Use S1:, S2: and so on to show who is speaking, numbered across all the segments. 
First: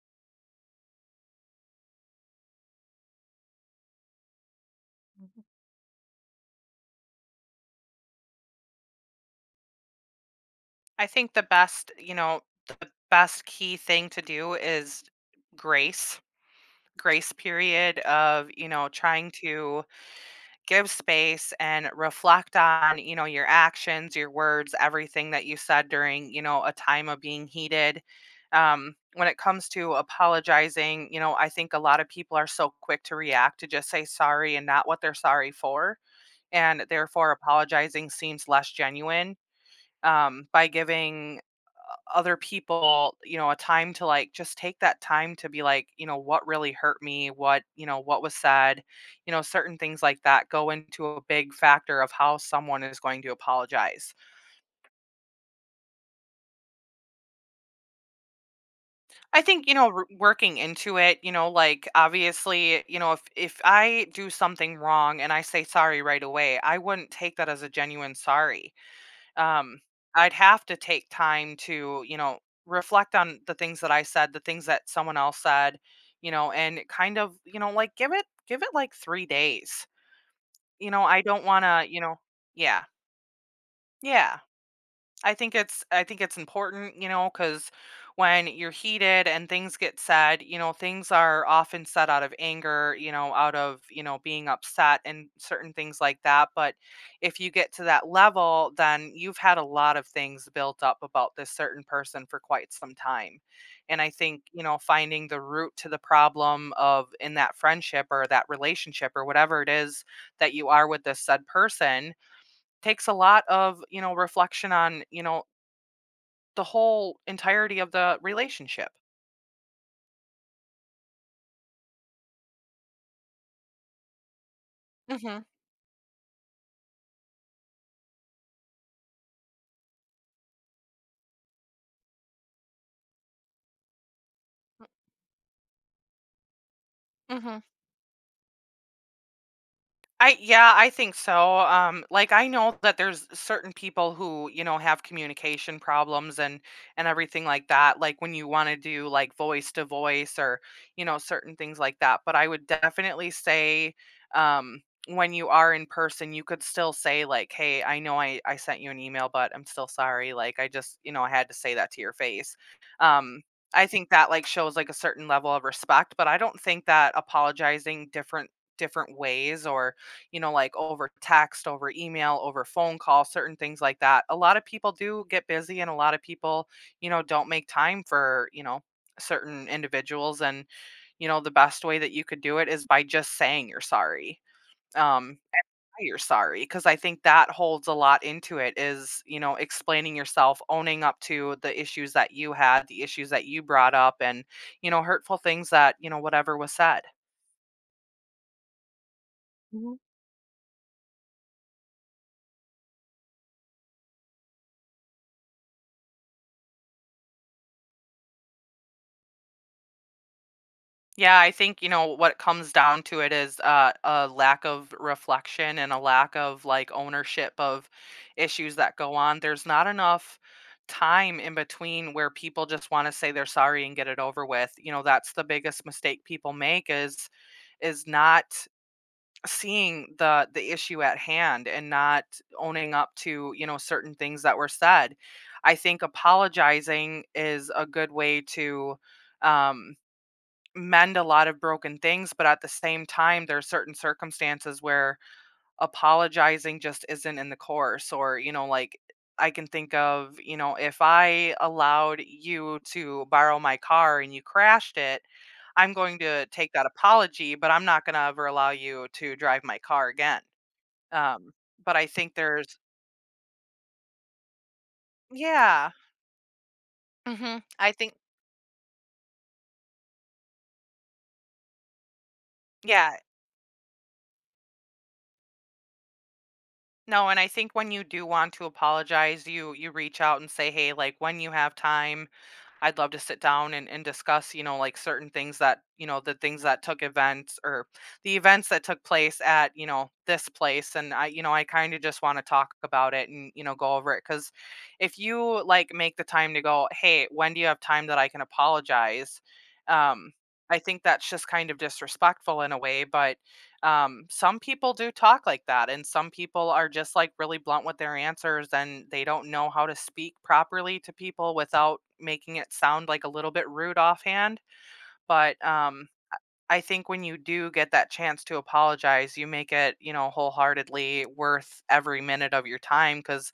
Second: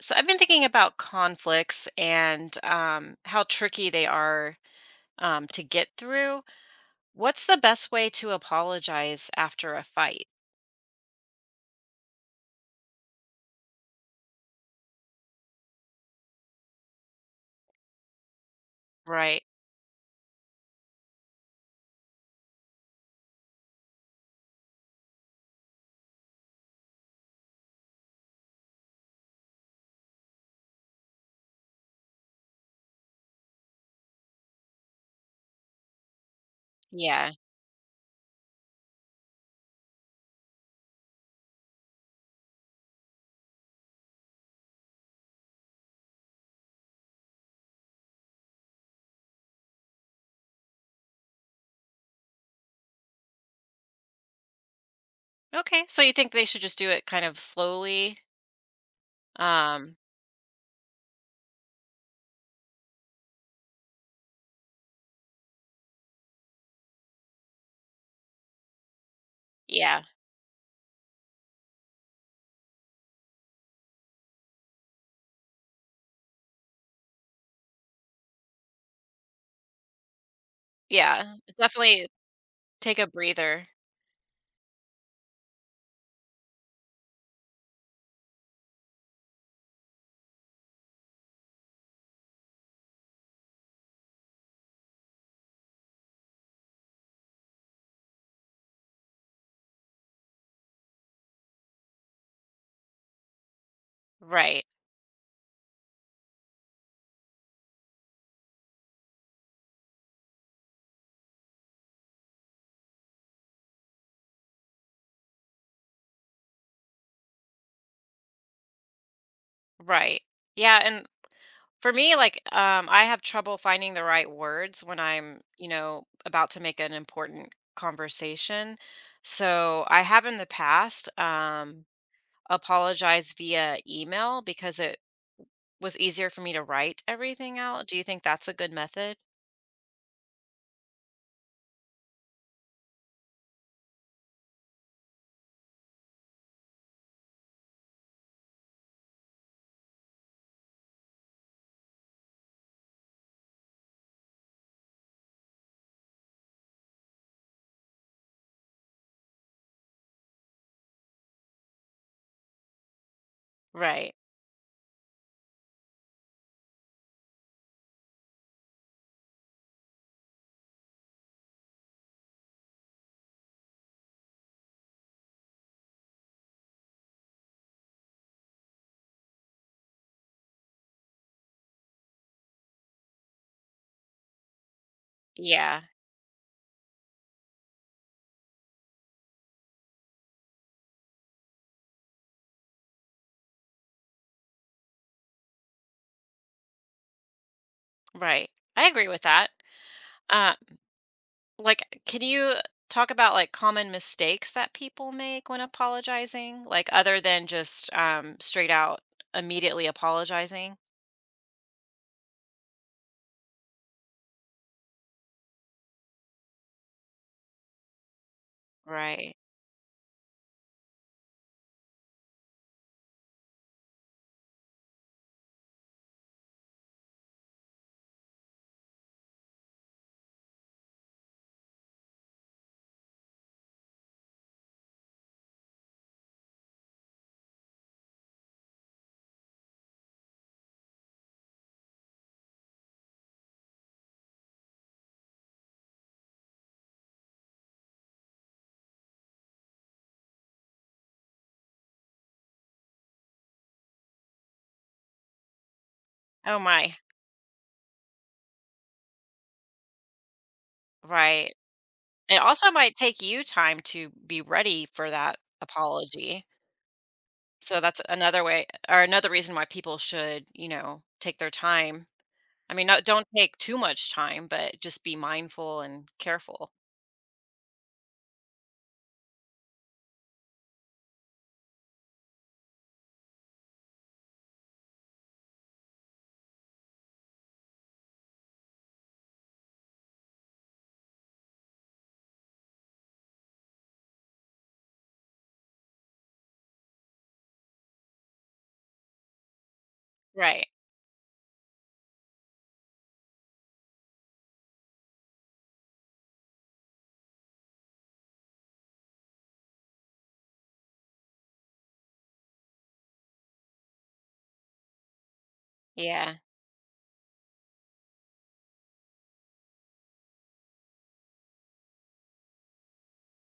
S1: So I've been thinking about conflicts and how tricky they are
S2: Mhm.
S1: to get through. What's the best way to apologize after a fight?
S2: I think the best, you know, the best key thing to do is grace, grace period of, you know, trying
S1: Right.
S2: to give space and reflect on you know your actions, your words, everything that you said during you know a time of being heated. When it comes to apologizing, you know, I think a lot of people are so quick to react to just say sorry and not what they're sorry for, and therefore
S1: Yeah.
S2: apologizing seems less genuine. By giving other people, you know, a time to, like, just take that time to be like, you know, what really hurt me? What, you know, what was said? You know, certain things like that go into a big factor of how someone is going to apologize.
S1: Okay. So you think they should just do it kind of slowly?
S2: I think, you know,
S1: Um,
S2: working into it, you know, like obviously, you know, if I do something wrong and I say sorry right away, I wouldn't take that as a genuine sorry. Um,
S1: yeah.
S2: I'd have to take time to, you know, reflect on the things that I said, the things that someone else said, you know, and kind of, you know, like give it like 3 days. You know, I
S1: Yeah.
S2: don't want to, you
S1: Definitely
S2: know. Yeah.
S1: take a breather.
S2: Yeah. I think it's important, you know, because when you're heated and things get said, you know, things are often said out of anger, you know, out of, you know, being upset and certain things like that. But if you get to that level, then you've had a lot of things built up about this certain person for quite some time. And I think, you
S1: Right.
S2: know, finding the root to the problem of in that friendship or that relationship or whatever it is that you are with this said person takes a lot of you know reflection on you know the whole entirety of the relationship.
S1: Right. Yeah. And For me, I have trouble finding the right words when I'm,
S2: Mhm.
S1: you know, about to make an important conversation. So I have in the past apologized via email because it was easier for me to write
S2: Mhm.
S1: everything out. Do you think that's a good method?
S2: I yeah, I think so. Like I know that there's certain people who you know have communication problems and everything like that. Like when you want to do like voice to voice or you know certain things like that. But I would definitely say um, when you are in person, you could still say like, "Hey, I know I sent you an email, but I'm still sorry. Like I just you know I had to say that to your face." Um, I think
S1: Right.
S2: that like shows like a certain level of respect, but I don't think that apologizing different different ways or you know, like over text, over email, over phone call, certain things like that. A lot of people do get busy and a lot of people, you know, don't make time for, you know, certain individuals. And, you know, the best way that you could do it is by just saying you're sorry. Um,
S1: Yeah.
S2: why you're sorry, because I think that holds a lot into it is, you know, explaining yourself, owning up to the issues that you had, the issues that you brought up, and, you know, hurtful things that, you know, whatever was said.
S1: Right. I agree with that. Uh, like, can you talk about like common mistakes that people make when apologizing? Like, other than just straight out immediately apologizing?
S2: Yeah, I think, you know, what it comes down to it is a lack of reflection and a lack of like ownership of issues that go
S1: Right.
S2: on. There's not enough time in between where people just want to say they're sorry and get it over with. You know, that's the biggest mistake people make is not seeing the issue at hand and not owning up to, you know, certain things that were said. I think apologizing is a good way to um mend a lot of broken things, but at the same time, there are certain circumstances where apologizing just isn't in the course. Or, you know, like I can think of, you know, if I allowed you to borrow my car and you crashed it, I'm going to
S1: Oh
S2: take that
S1: my.
S2: apology, but I'm not going to ever allow you to drive my car again. Um,
S1: Right.
S2: but I think
S1: It also
S2: there's,
S1: might take you time to be ready for that
S2: yeah,
S1: apology. So
S2: I
S1: that's
S2: think,
S1: another way or another reason why people should, you know, take their time. I mean, not
S2: yeah,
S1: don't take too much time, but just be mindful and careful.
S2: no, and I think when you do want to apologize, you reach out and say, hey, like when you have time, I'd love to sit down and discuss, you know, like certain things that, you know, the things that took events or the events that took place at, you know, this place. And I, you know, I kind of just want to talk about it and, you know, go over it. Cause if you like make the time to go, hey, when do you have time that I can apologize? Um,
S1: Right.
S2: I think that's just kind of disrespectful in a way, but some people do talk like that, and some people are just like really blunt with their answers, and they don't know how to speak properly to people without making it sound like a little bit rude offhand. But
S1: Yeah.
S2: I think when you do get that chance to apologize, you make it, you know, wholeheartedly worth every minute of your time because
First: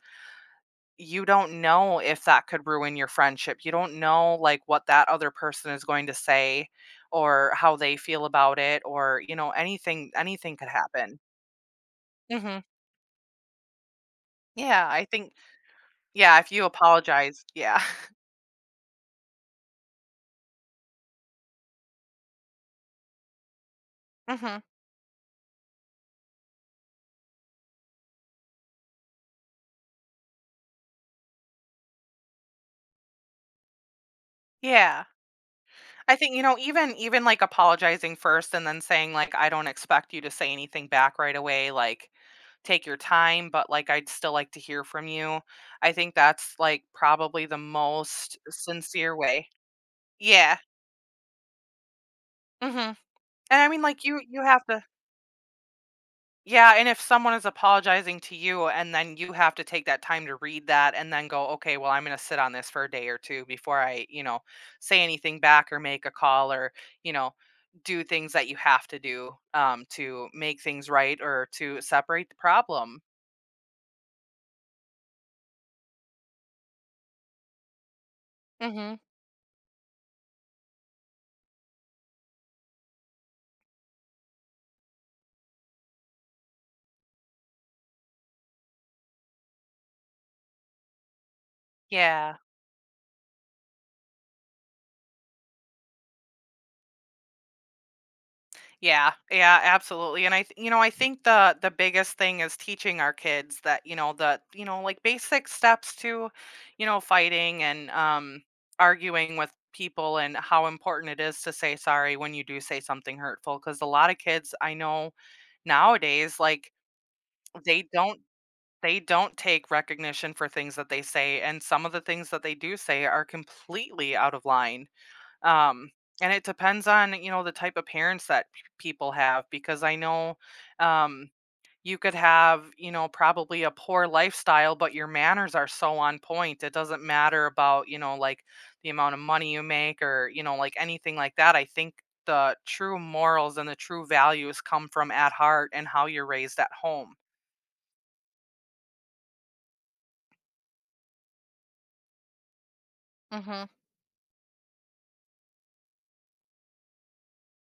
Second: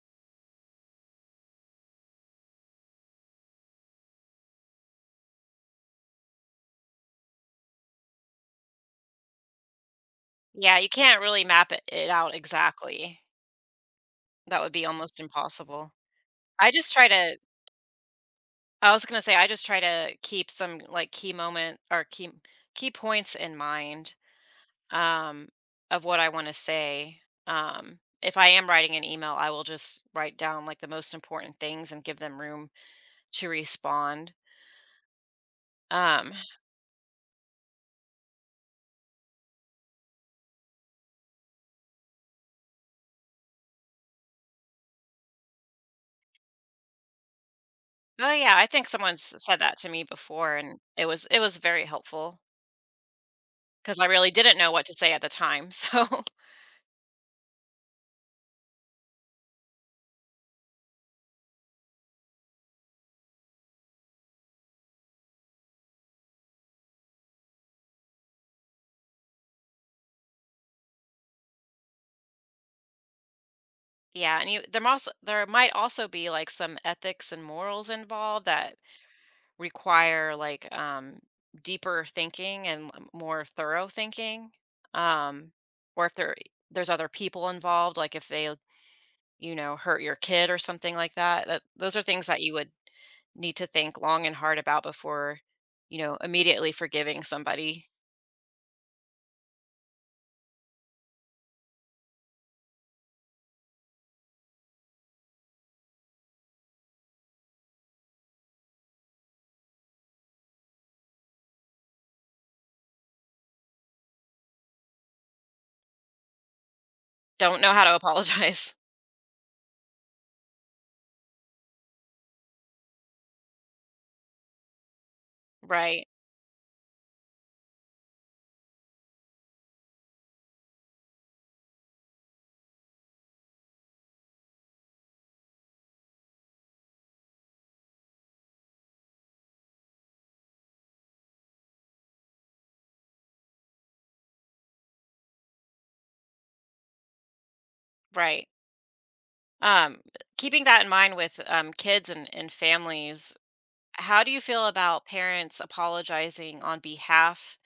S2: you don't know if that could ruin your friendship. You don't know like what that other person is going to say or how they feel about it or, you know, anything could
S1: Yeah, you
S2: happen.
S1: can't really map it out
S2: Mhm.
S1: exactly. That would be
S2: Yeah, I
S1: almost
S2: think
S1: impossible.
S2: yeah, if you
S1: I just try to
S2: apologize, yeah.
S1: I was going to say I just try to keep some like key moment or key points in mind,
S2: Mhm.
S1: um, of what I want to say. If I am writing an email, I will just write down like the most important things and give them room to respond.
S2: Yeah. I think,
S1: Um,
S2: you know, even like apologizing first and then saying like, I don't expect you to say anything back right away, like take your time, but like I'd still like to hear from you. I think that's like probably the
S1: oh
S2: most
S1: yeah, I think
S2: sincere
S1: someone's
S2: way.
S1: said that to me before,
S2: Yeah.
S1: and it was very helpful
S2: Mhm. And I mean
S1: because
S2: like
S1: I
S2: you
S1: really
S2: you
S1: didn't
S2: have
S1: know
S2: to.
S1: what to say at the time. So
S2: Yeah, and if someone is apologizing to you and then you have to take that time to read that and then go, okay, well, I'm going to sit on this for a day or two before I, you know, say anything back or make a call or, you know, do things that you have to do to make things right or to separate the problem.
S1: yeah, and you there must there might also be like some ethics and morals involved that
S2: hmm.
S1: require like deeper thinking and more thorough thinking, um or if there's other people involved like if they, you know, hurt your kid or something like that, that those are things
S2: Yeah.
S1: that you would need to think long and hard about before, you know, immediately forgiving somebody.
S2: Yeah, yeah, absolutely. And you know, I think the biggest thing is teaching our kids that, you know, the you know, like basic steps to, you know, fighting and arguing with people and how important it is to say sorry when you do say something hurtful because a lot of kids I know nowadays like
S1: Don't know how
S2: they
S1: to
S2: don't
S1: apologize.
S2: they don't take recognition for things that they say, and some of the things that they do say are completely out of line. um
S1: Right.
S2: and it depends on you know the type of parents that people have, because I know um you could have you know probably a poor lifestyle but your manners are so on point, it doesn't matter about you know like the amount of money you make or you know like anything like that. I think the true morals and the true values come from at heart and how you're raised at home.
S1: Right. um keeping that in mind with kids and families.
S2: hmm.
S1: How do you feel about parents apologizing on behalf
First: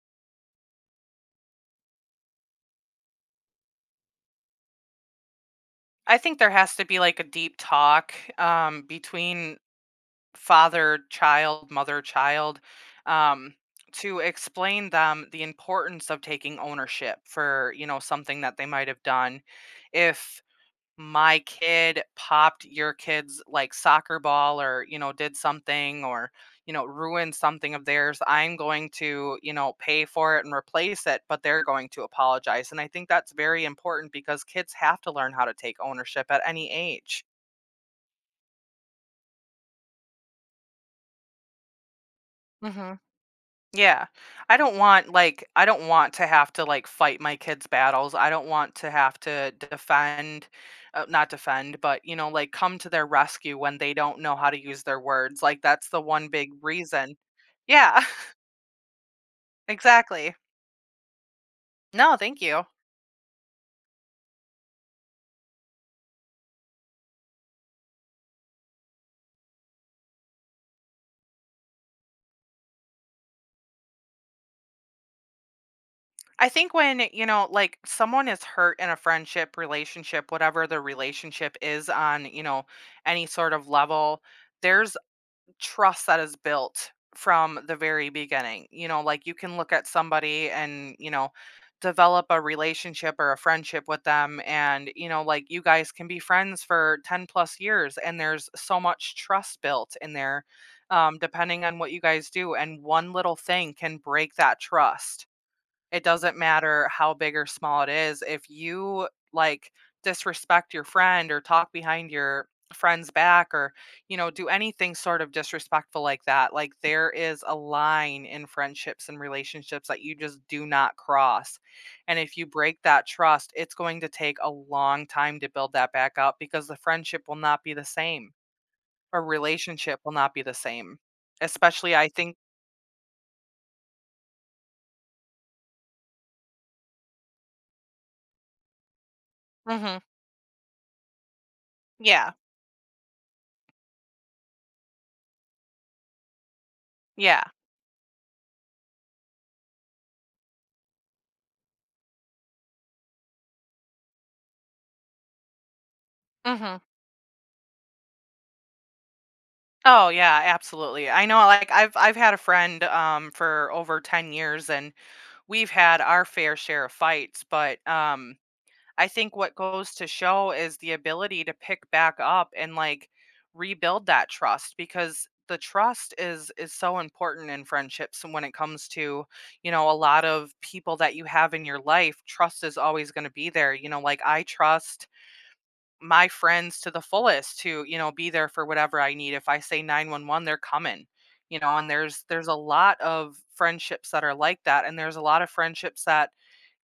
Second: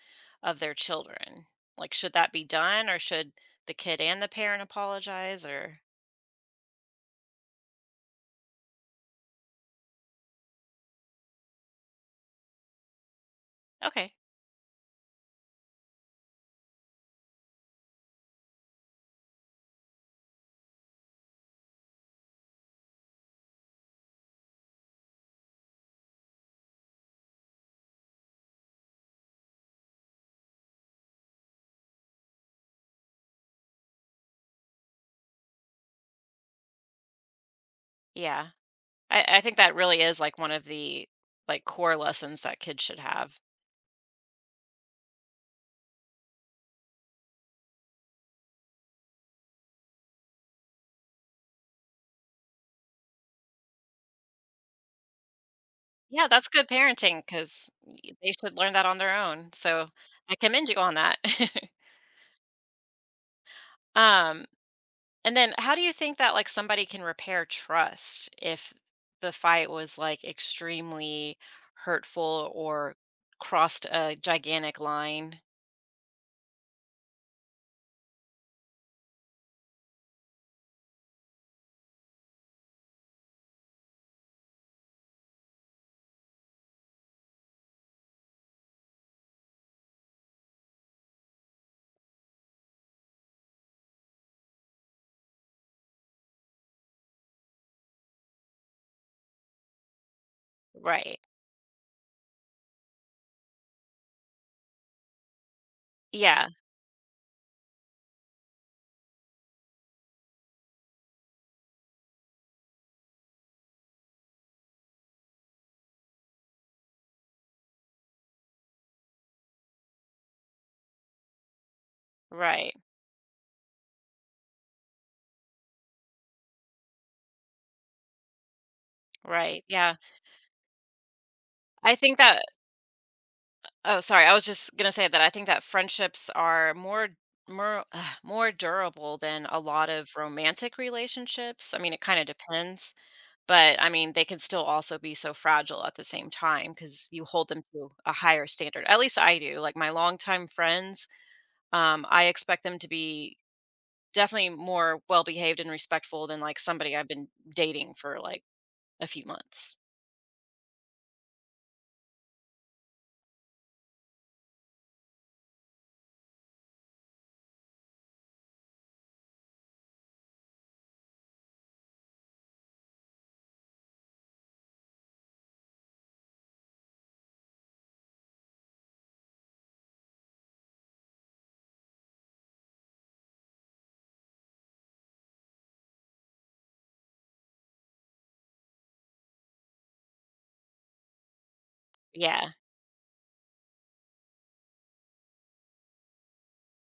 S1: of their children? Like, should that be done or should the kid and the parent apologize? Or,
S2: I think there has to be like a deep talk between father child, mother child, um,
S1: okay,
S2: to explain them the importance of taking ownership for, you know, something that they might have done. If my kid popped your kid's like soccer ball or, you know, did something or, you know, ruined something of theirs, I'm going to, you know, pay for it and replace it, but they're going to apologize. And I think that's very important because kids have to learn how to take ownership at any age.
S1: yeah. I think that really is like one of the like core lessons that kids
S2: hmm.
S1: should have.
S2: Yeah. I don't want, like I don't want to have to, like, fight my kids' battles. I don't want to have to defend not defend, but, you know, like, come to their rescue when they don't know how to use their words. Like, that's the
S1: Yeah,
S2: one
S1: that's
S2: big
S1: good
S2: reason.
S1: parenting because
S2: Yeah.
S1: they should learn that on their own. So
S2: Exactly.
S1: I commend you on that.
S2: No, thank you.
S1: um, and then how do you think that like somebody can repair trust if the fight was like extremely hurtful or crossed a gigantic line?
S2: I think when, you know, like, someone is hurt in a friendship, relationship, whatever the relationship is on, you know, any sort of level, there's trust that is built from the very beginning. You know, like you can look at somebody and, you know, develop a relationship or a friendship with them and, you know, like you guys can be friends for 10 plus years and there's so much trust built in there
S1: Right.
S2: depending on what you guys do, and one little thing can break that trust. It doesn't
S1: Yeah.
S2: matter how big or small it is. If you like disrespect your friend or talk behind your friend's back or, you know, do anything sort of disrespectful like that, like there is a line in friendships and relationships that you just do not cross. And if you
S1: Right.
S2: break that trust, it's going to take a long time to build that back up because the friendship will not be the same or
S1: Right. Yeah.
S2: relationship will not be the same. Especially,
S1: I
S2: I
S1: think
S2: think.
S1: that oh sorry, I was just going to say that I think that friendships are more, more more durable than a lot
S2: hmm.
S1: of romantic relationships. I mean, it kind of
S2: Yeah.
S1: depends. But, I mean, they can still also be so fragile at the same time because you
S2: Yeah.
S1: hold them to a higher standard. At least I do. Like, my longtime friends, I expect them to be definitely more well behaved and respectful than, like,
S2: hmm.
S1: somebody I've been dating for, like, a few months.
S2: Oh yeah, absolutely. I know like I've had a friend for over 10 years, and we've had our fair share of fights, but I think what goes to show is the ability to pick back up and like rebuild that trust because the trust is so important in friendships. And when it comes to, you know, a lot of people that you have in your life, trust is always going to be there. You know, like I trust my friends to the fullest to, you know, be there for whatever I need. If I say 911, they're coming. You know, and there's
S1: Yeah.
S2: a lot of friendships that are like that, and there's a lot of friendships that,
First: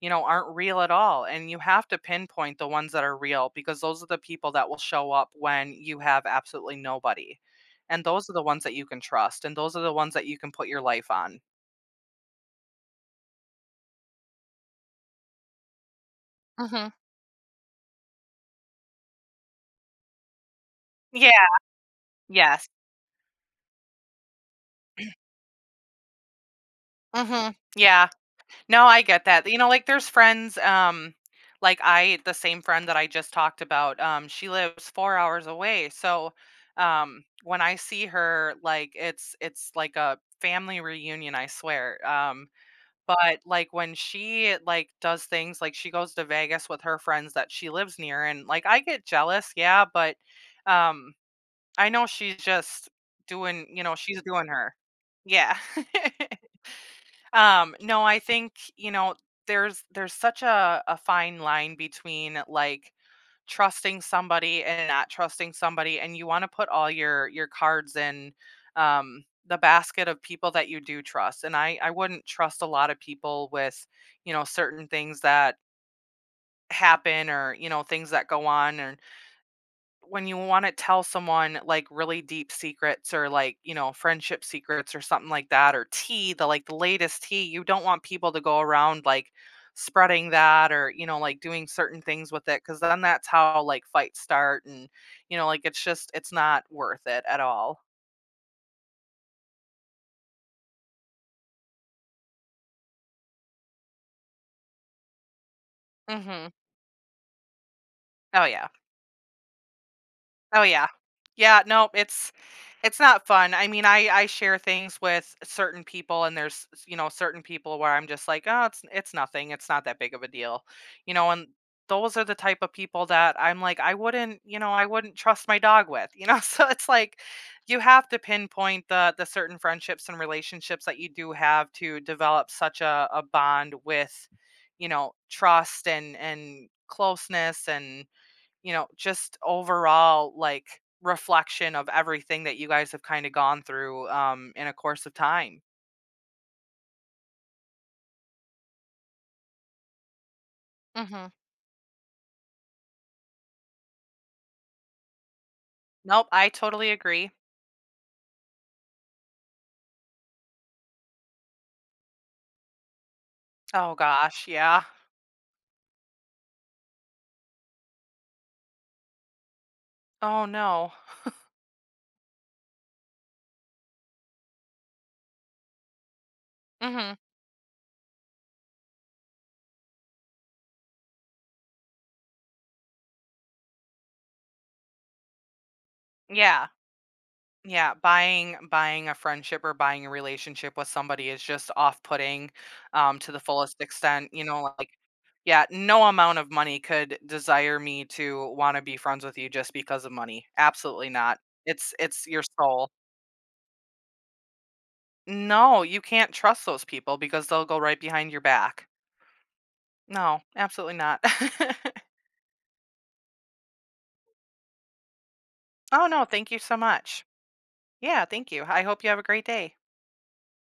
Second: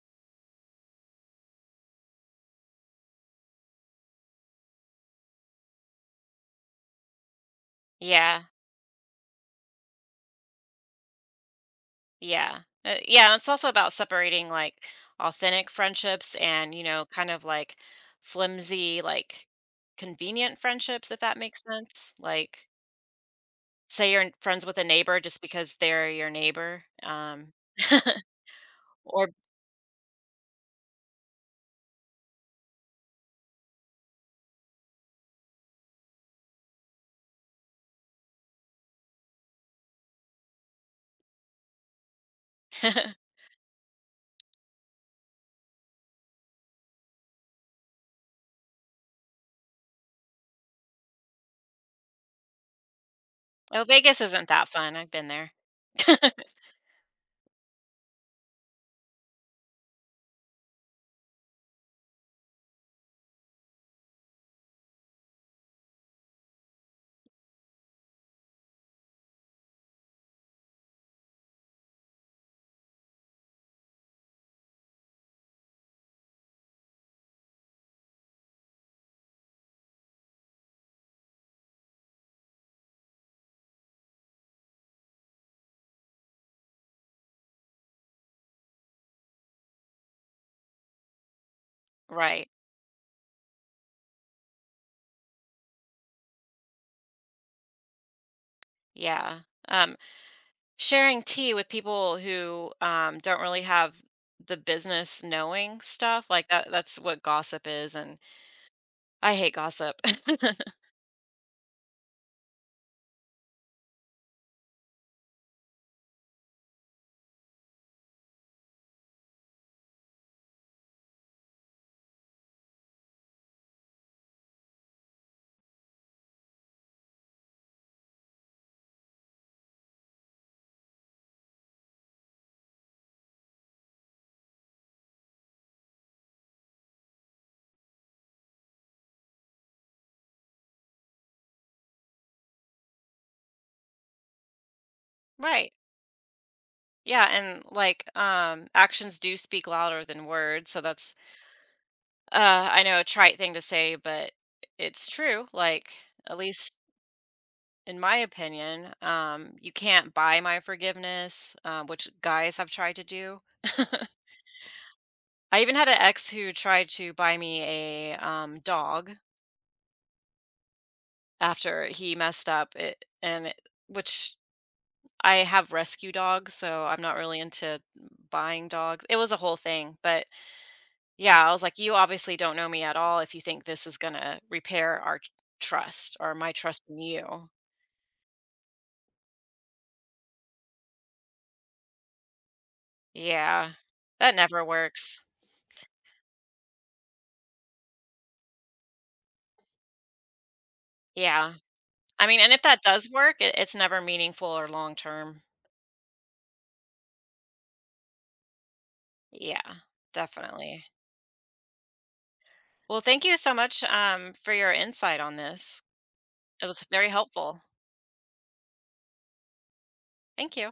S2: you know, aren't real at all, and you have to pinpoint the ones that are real because those are the people that will show up when you have absolutely nobody. And those are the
S1: Yeah.
S2: ones that you can trust, and those are the ones that you can put your life on.
S1: Yeah. Yeah, and it's also about separating, like, authentic friendships and, you
S2: Mhm.
S1: know, kind of, like, flimsy, like, convenient friendships, if
S2: Yeah,
S1: that makes sense.
S2: yes.
S1: Like say you're friends with a neighbor just because they're your neighbor,
S2: Mhm. Yeah. No, I get
S1: or
S2: that. You know, like there's friends, like I the same friend that I just talked about, she lives 4 hours away. So when I see her, like it's like a family reunion, I swear. But like when she like does things, like she goes to Vegas with her friends that she lives near, and like I get jealous, yeah, but um I know she's just doing, you
S1: oh,
S2: know, she's
S1: Vegas
S2: doing
S1: isn't that
S2: her.
S1: fun, I've been there.
S2: Yeah. No, I think, you know, there's such a fine line between like trusting somebody and not trusting somebody, and you want to put all your cards in the basket of people that you do trust. And I wouldn't trust a lot of people with, you know, certain things that happen or, you know, things that go on when you wanna tell someone, like, really deep secrets or, like, you know, friendship secrets or something like that, or tea, the, like, the latest tea. You don't want people to go around, like, spreading that or, you know, like, doing certain things with
S1: Right,
S2: it, because then that's how, like, fights start and, you know, like, it's just it's not worth it at all.
S1: yeah, um, sharing tea with people who, don't really have the business knowing stuff, like,
S2: Mhm.
S1: that's what gossip is, and
S2: Oh, yeah.
S1: I hate gossip.
S2: Oh, yeah. Yeah, no, it's not fun. I mean, I share things with certain people, and there's, you know, certain people where I'm just like, "Oh, it's nothing. It's not that big of a deal." You know, and those are the type of people that I'm like, I wouldn't, you know, I wouldn't trust my dog with, you know? So it's like you have to pinpoint the certain friendships and relationships that you do have to develop such a bond with, you know, trust and closeness, and you know, just overall like reflection of everything that you guys have kind of gone through in a course of time.
S1: Right, yeah, and, like, actions do speak louder than words, so that's,
S2: Mhm.
S1: I know a trite thing to say, but it's true, like,
S2: Nope,
S1: at
S2: I
S1: least
S2: totally agree.
S1: in my opinion, you can't buy my forgiveness, which guys have tried to do.
S2: Oh gosh, yeah.
S1: I even had an ex who tried to buy me a dog
S2: Oh no.
S1: after he messed up, which I have rescue dogs, so I'm
S2: Mhm.
S1: not really into buying dogs. It was a whole thing, but yeah, I was like, you obviously don't know me at all if you think this is gonna repair trust or my
S2: Yeah.
S1: trust in you.
S2: Yeah, buying a friendship or buying a relationship with somebody is just off-putting to the
S1: Yeah,
S2: fullest extent,
S1: that
S2: you
S1: never
S2: know, like
S1: works.
S2: yeah, no amount of money could desire me to want to be friends with you just because of money. Absolutely not.
S1: Yeah.
S2: It's
S1: I mean,
S2: your
S1: and if that
S2: soul.
S1: does work, it it's never meaningful or long term.
S2: No, you can't trust those people because they'll go right behind your back.
S1: Yeah,
S2: No,
S1: definitely.
S2: absolutely not.
S1: Well, thank you so much, for your insight on this.
S2: Oh, no, thank you
S1: It
S2: so
S1: was very
S2: much.
S1: helpful.
S2: Yeah, thank you. I hope you have a great day.
S1: Thank you.